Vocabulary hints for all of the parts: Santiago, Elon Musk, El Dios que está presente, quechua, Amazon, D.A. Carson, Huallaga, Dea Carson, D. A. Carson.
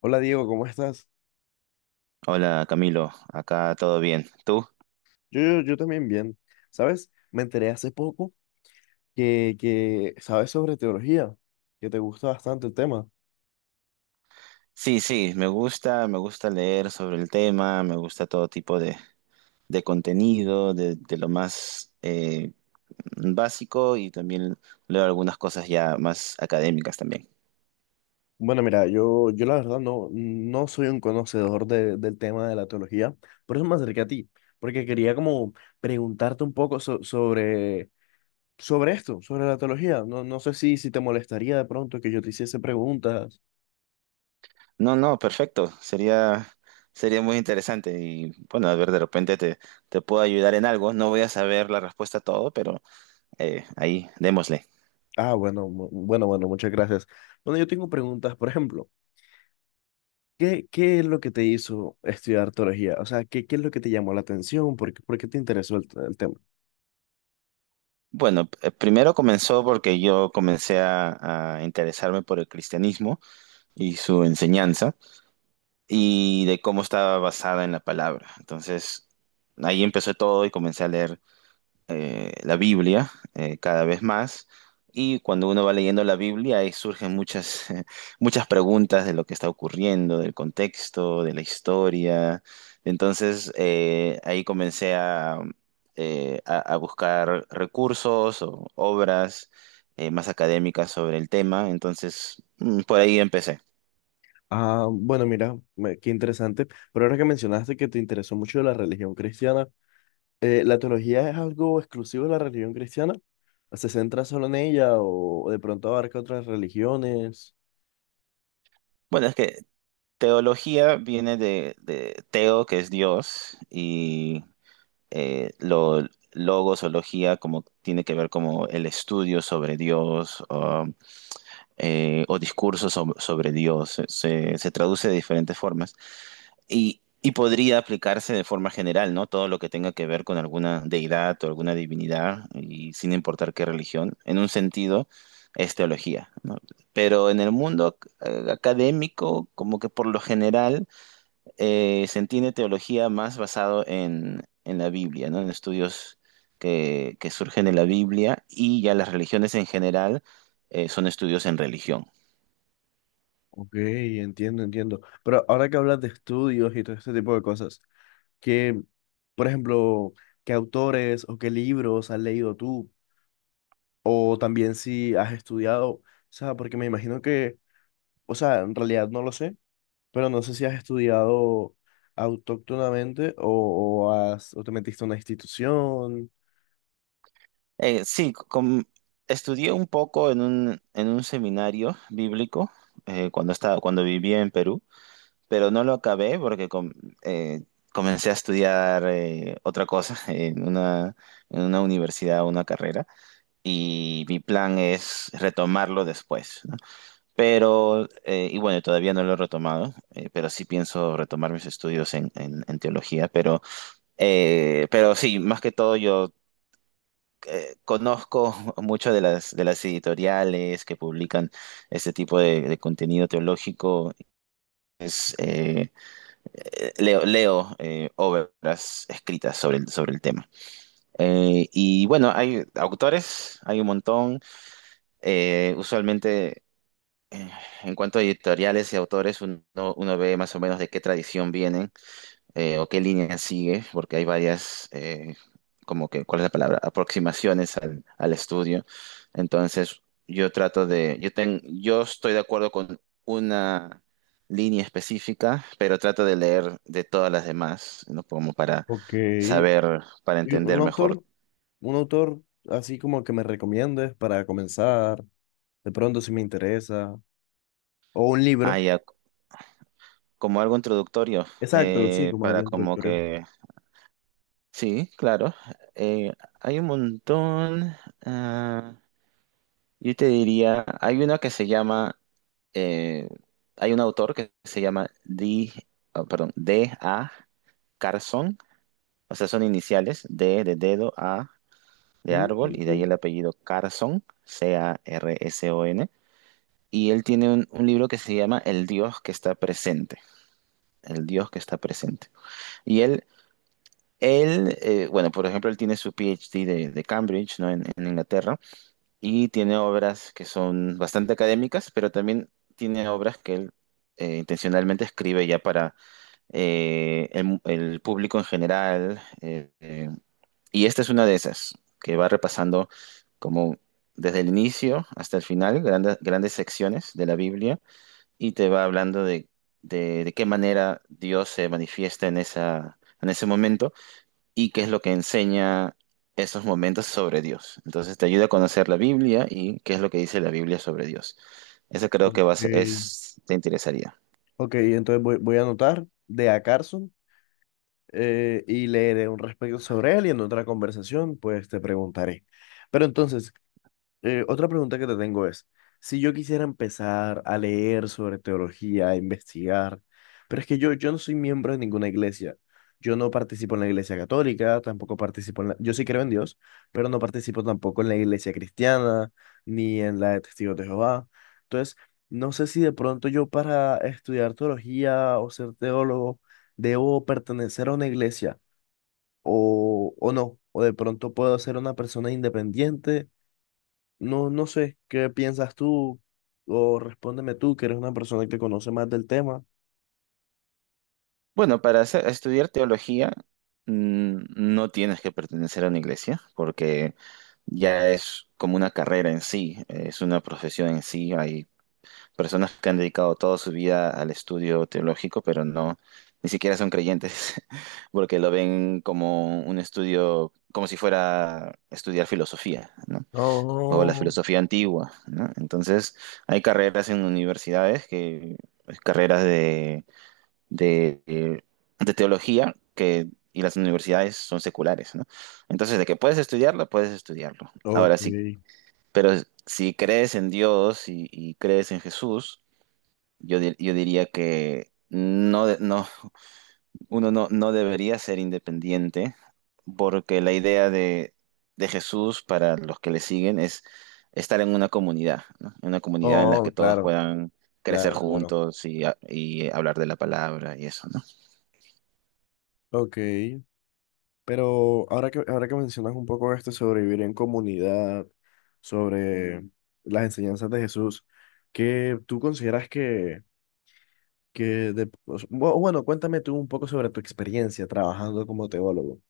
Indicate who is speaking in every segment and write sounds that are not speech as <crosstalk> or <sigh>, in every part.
Speaker 1: Hola Diego, ¿cómo estás?
Speaker 2: Hola Camilo, acá todo bien. ¿Tú?
Speaker 1: Yo también bien. ¿Sabes? Me enteré hace poco que sabes sobre teología, que te gusta bastante el tema.
Speaker 2: Sí, sí, me gusta leer sobre el tema, me gusta todo tipo de contenido, de lo más básico y también leo algunas cosas ya más académicas también.
Speaker 1: Bueno, mira, yo la verdad no soy un conocedor del tema de la teología, por eso me acerqué a ti, porque quería como preguntarte un poco sobre, sobre esto, sobre la teología. No sé si te molestaría de pronto que yo te hiciese preguntas.
Speaker 2: No, no, perfecto, sería muy interesante y bueno, a ver, de repente te puedo ayudar en algo, no voy a saber la respuesta a todo, pero ahí démosle.
Speaker 1: Ah, bueno, bueno, muchas gracias. Bueno, yo tengo preguntas, por ejemplo. ¿Qué es lo que te hizo estudiar teología? O sea, ¿qué es lo que te llamó la atención? ¿Por qué te interesó el tema?
Speaker 2: Bueno, primero comenzó porque yo comencé a interesarme por el cristianismo y su enseñanza y de cómo estaba basada en la palabra. Entonces, ahí empezó todo y comencé a leer la Biblia cada vez más. Y cuando uno va leyendo la Biblia, ahí surgen muchas, <laughs> muchas preguntas de lo que está ocurriendo, del contexto, de la historia. Entonces, ahí a buscar recursos o obras más académicas sobre el tema. Entonces, por ahí empecé.
Speaker 1: Ah, bueno, mira, qué interesante. Pero ahora que mencionaste que te interesó mucho la religión cristiana, ¿la teología es algo exclusivo de la religión cristiana? ¿Se centra solo en ella o de pronto abarca otras religiones?
Speaker 2: Bueno, es que teología viene de teo, que es Dios, y eh, lo, logos o logía, como tiene que ver como el estudio sobre Dios o discursos sobre Dios. Se traduce de diferentes formas y podría aplicarse de forma general, ¿no? Todo lo que tenga que ver con alguna deidad o alguna divinidad y sin importar qué religión, en un sentido es teología, ¿no? Pero en el mundo académico, como que por lo general se entiende teología más basado en la Biblia, ¿no? En estudios que surgen de la Biblia, y ya las religiones en general son estudios en religión.
Speaker 1: Ok, entiendo, entiendo. Pero ahora que hablas de estudios y todo este tipo de cosas, ¿qué, por ejemplo, qué autores o qué libros has leído tú? O también si has estudiado, o sea, porque me imagino que, o sea, en realidad no lo sé, pero no sé si has estudiado autóctonamente o, has, o te metiste a una institución.
Speaker 2: Sí, estudié un poco en un seminario bíblico cuando estaba, cuando vivía en Perú, pero no lo acabé porque eh, comencé a estudiar otra cosa <laughs> en una universidad, una carrera, y mi plan es retomarlo después, ¿no? Pero, y bueno, todavía no lo he retomado, pero sí pienso retomar mis estudios en, en teología, pero sí, más que todo yo conozco <laughs> mucho de las editoriales que publican este tipo de contenido teológico. Es, eh, leo leo obras escritas sobre el tema. Y bueno, hay autores, hay un montón. Usualmente... eh, en cuanto a editoriales y autores, uno ve más o menos de qué tradición vienen, o qué línea sigue, porque hay varias, como que, ¿cuál es la palabra? Aproximaciones al, al estudio. Entonces, yo trato de, yo estoy de acuerdo con una línea específica, pero trato de leer de todas las demás, ¿no? Como para
Speaker 1: Ok.
Speaker 2: saber, para
Speaker 1: Y un
Speaker 2: entender mejor.
Speaker 1: autor, un autor así como que me recomiendes para comenzar, de pronto si me interesa, o un
Speaker 2: Ah,
Speaker 1: libro.
Speaker 2: ya, como algo introductorio,
Speaker 1: Exacto, sí, como algo
Speaker 2: para como
Speaker 1: introductorio.
Speaker 2: que sí, claro. Eh, hay un montón. Ah, yo te diría, hay una que se llama, eh, hay un autor que se llama D, ah, perdón, D A. Carson. O sea, son iniciales, D de dedo, A de árbol y de ahí
Speaker 1: Mm,
Speaker 2: el apellido Carson, Carson. Y él tiene un libro que se llama El Dios que está presente. El Dios que está presente. Y él Él, bueno, por ejemplo, él tiene su PhD de Cambridge, ¿no? En Inglaterra, y tiene obras que son bastante académicas, pero también tiene obras que él intencionalmente escribe ya para el público en general. Y esta es una de esas, que va repasando como desde el inicio hasta el final, grandes, grandes secciones de la Biblia, y te va hablando de qué manera Dios se manifiesta en esa, en ese momento y qué es lo que enseña esos momentos sobre Dios. Entonces te ayuda a conocer la Biblia y qué es lo que dice la Biblia sobre Dios. Eso creo
Speaker 1: ok.
Speaker 2: que es, te interesaría.
Speaker 1: Ok, entonces voy a anotar de A. Carson. Y leeré un respecto sobre él y en otra conversación pues te preguntaré. Pero entonces, otra pregunta que te tengo es, si yo quisiera empezar a leer sobre teología, a investigar, pero es que yo no soy miembro de ninguna iglesia, yo no participo en la iglesia católica, tampoco participo en la, yo sí creo en Dios, pero no participo tampoco en la iglesia cristiana, ni en la de Testigos de Jehová. Entonces, no sé si de pronto yo para estudiar teología o ser teólogo debo pertenecer a una iglesia o no, o de pronto puedo ser una persona independiente no sé, ¿qué piensas tú? O respóndeme tú, que eres una persona que conoce más del tema.
Speaker 2: Bueno, para estudiar teología, no tienes que pertenecer a una iglesia porque ya es como una carrera en sí, es una profesión en sí. Personas que han dedicado toda su vida al estudio teológico, pero no, ni siquiera son creyentes, <laughs> porque lo ven como un estudio, como si fuera estudiar filosofía, ¿no? O la
Speaker 1: Oh,
Speaker 2: filosofía antigua, ¿no? Entonces, hay carreras en universidades que, pues, carreras de, de- de teología que... Y las universidades son seculares, ¿no? Entonces, de que puedes estudiarlo, puedes estudiarlo. Ahora,
Speaker 1: ok.
Speaker 2: sí, pero si crees en Dios y crees en Jesús, yo diría que no, no, uno no, no debería ser independiente porque la idea de Jesús para los que le siguen es estar en una comunidad, ¿no? En una comunidad en la
Speaker 1: Oh,
Speaker 2: que todos
Speaker 1: claro,
Speaker 2: puedan crecer
Speaker 1: claro, claro.
Speaker 2: juntos y hablar de la palabra y eso, ¿no?
Speaker 1: Ok. Pero ahora que mencionas un poco esto sobre vivir en comunidad, sobre las enseñanzas de Jesús, ¿qué tú consideras que, o sea, bueno, cuéntame tú un poco sobre tu experiencia trabajando como teólogo.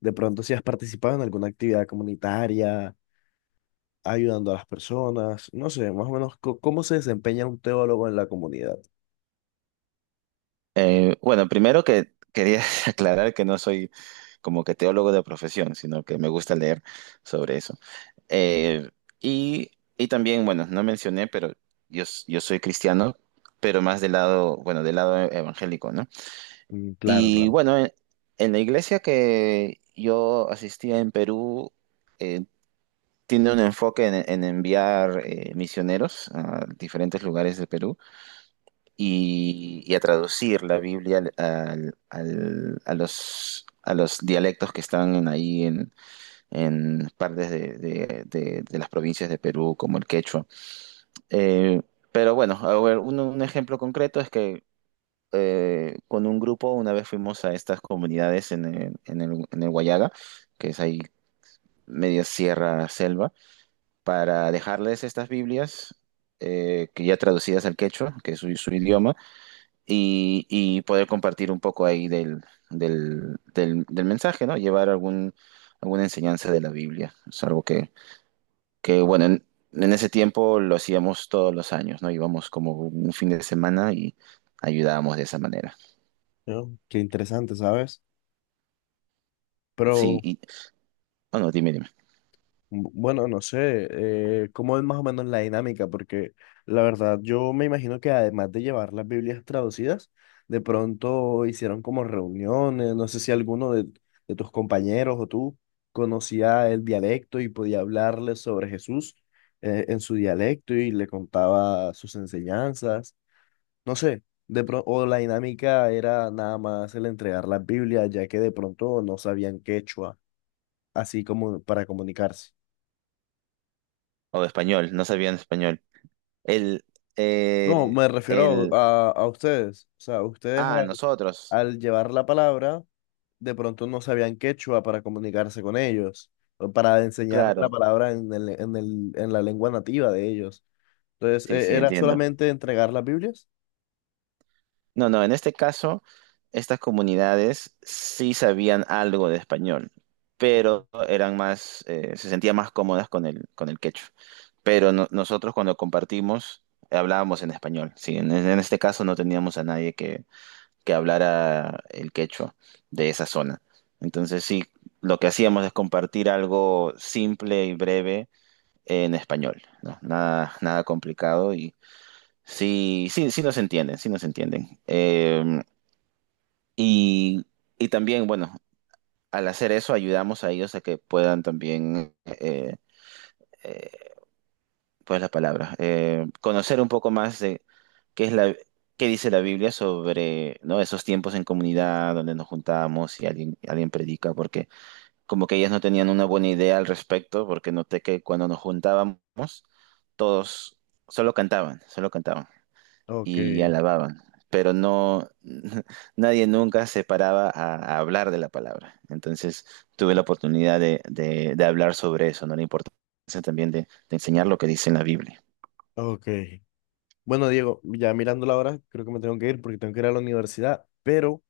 Speaker 1: De pronto, si has participado en alguna actividad comunitaria ayudando a las personas, no sé, más o menos cómo se desempeña un teólogo en la comunidad.
Speaker 2: Bueno, primero que quería <laughs> aclarar que no soy como que teólogo de profesión, sino que me gusta leer sobre eso. Eh, y, y también, bueno, no mencioné, pero yo soy cristiano, pero más del lado, bueno, del lado evangélico, ¿no?
Speaker 1: Mm, claro,
Speaker 2: Y
Speaker 1: claro.
Speaker 2: bueno, en la iglesia que yo asistía en Perú, eh, tiene un enfoque en enviar misioneros a diferentes lugares de Perú y a traducir la Biblia a los dialectos que están ahí en partes de las provincias de Perú, como el quechua. Eh, pero bueno, a ver, un ejemplo concreto es que con un grupo una vez fuimos a estas comunidades en el, en el, en el Huallaga, que es ahí media sierra selva, para dejarles estas Biblias, que ya traducidas al quechua, que es su, su idioma, y poder compartir un poco ahí del mensaje, ¿no? Llevar algún, alguna enseñanza de la Biblia. Es algo que bueno, en ese tiempo lo hacíamos todos los años, ¿no? Íbamos como un fin de semana y ayudábamos de esa manera.
Speaker 1: ¿No? Qué interesante, ¿sabes?
Speaker 2: Sí,
Speaker 1: Pero
Speaker 2: y, bueno, dime, dime.
Speaker 1: bueno, no sé, cómo es más o menos la dinámica, porque la verdad yo me imagino que además de llevar las Biblias traducidas, de pronto hicieron como reuniones, no sé si alguno de tus compañeros o tú conocía el dialecto y podía hablarle sobre Jesús. En su dialecto y le contaba sus enseñanzas. No sé, o la dinámica era nada más el entregar las Biblias, ya que de pronto no sabían quechua, así como para comunicarse.
Speaker 2: O español, no sabían español. El,
Speaker 1: No,
Speaker 2: eh,
Speaker 1: me refiero
Speaker 2: el,
Speaker 1: a, a ustedes. O sea, ustedes al,
Speaker 2: nosotros,
Speaker 1: al llevar la palabra, de pronto no sabían quechua para comunicarse con ellos, o para enseñar la
Speaker 2: claro,
Speaker 1: palabra en en la lengua nativa de ellos. Entonces,
Speaker 2: sí, sí,
Speaker 1: ¿era
Speaker 2: entiendo.
Speaker 1: solamente entregar las Biblias?
Speaker 2: No, no, en este caso, estas comunidades sí sabían algo de español, pero eran más, se sentían más cómodas con el quechua. Pero nosotros cuando compartimos, hablábamos en español, sí. En este caso no teníamos a nadie que, que hablara el quechua de esa zona. Entonces sí, lo que hacíamos es compartir algo simple y breve en español, ¿no? Nada, nada complicado y sí, sí, sí nos entienden, sí nos entienden. Y, y también, bueno, al hacer eso ayudamos a ellos a que puedan también, eh, pues la palabra, conocer un poco más de qué es la, qué dice la Biblia sobre, ¿no? Esos tiempos en comunidad donde nos juntábamos y alguien, alguien predica, porque como que ellas no tenían una buena idea al respecto, porque noté que cuando nos juntábamos, todos solo cantaban
Speaker 1: Ok,
Speaker 2: y alababan, pero no, <laughs> nadie nunca se paraba a hablar de la palabra. Entonces tuve la oportunidad de hablar sobre eso, ¿no? La importancia también de enseñar lo que dice en la Biblia.
Speaker 1: ok. Bueno, Diego, ya mirando la hora, creo que me tengo que ir porque tengo que ir a la universidad, pero...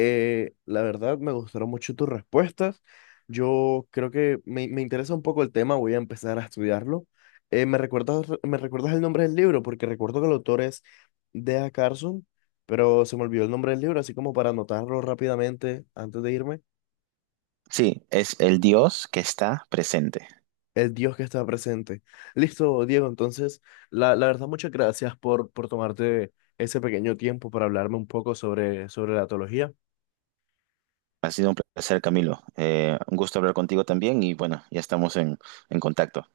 Speaker 1: La verdad, me gustaron mucho tus respuestas. Yo creo que me interesa un poco el tema, voy a empezar a estudiarlo. Me recuerdas el nombre del libro? Porque recuerdo que el autor es Dea Carson, pero se me olvidó el nombre del libro, así como para anotarlo rápidamente antes de irme.
Speaker 2: Sí, es El Dios que está presente.
Speaker 1: El Dios que está presente. Listo, Diego, entonces, la verdad, muchas gracias por tomarte ese pequeño tiempo para hablarme un poco sobre, sobre la teología.
Speaker 2: Ha sido un placer, Camilo. Un gusto hablar contigo también y bueno, ya estamos en contacto.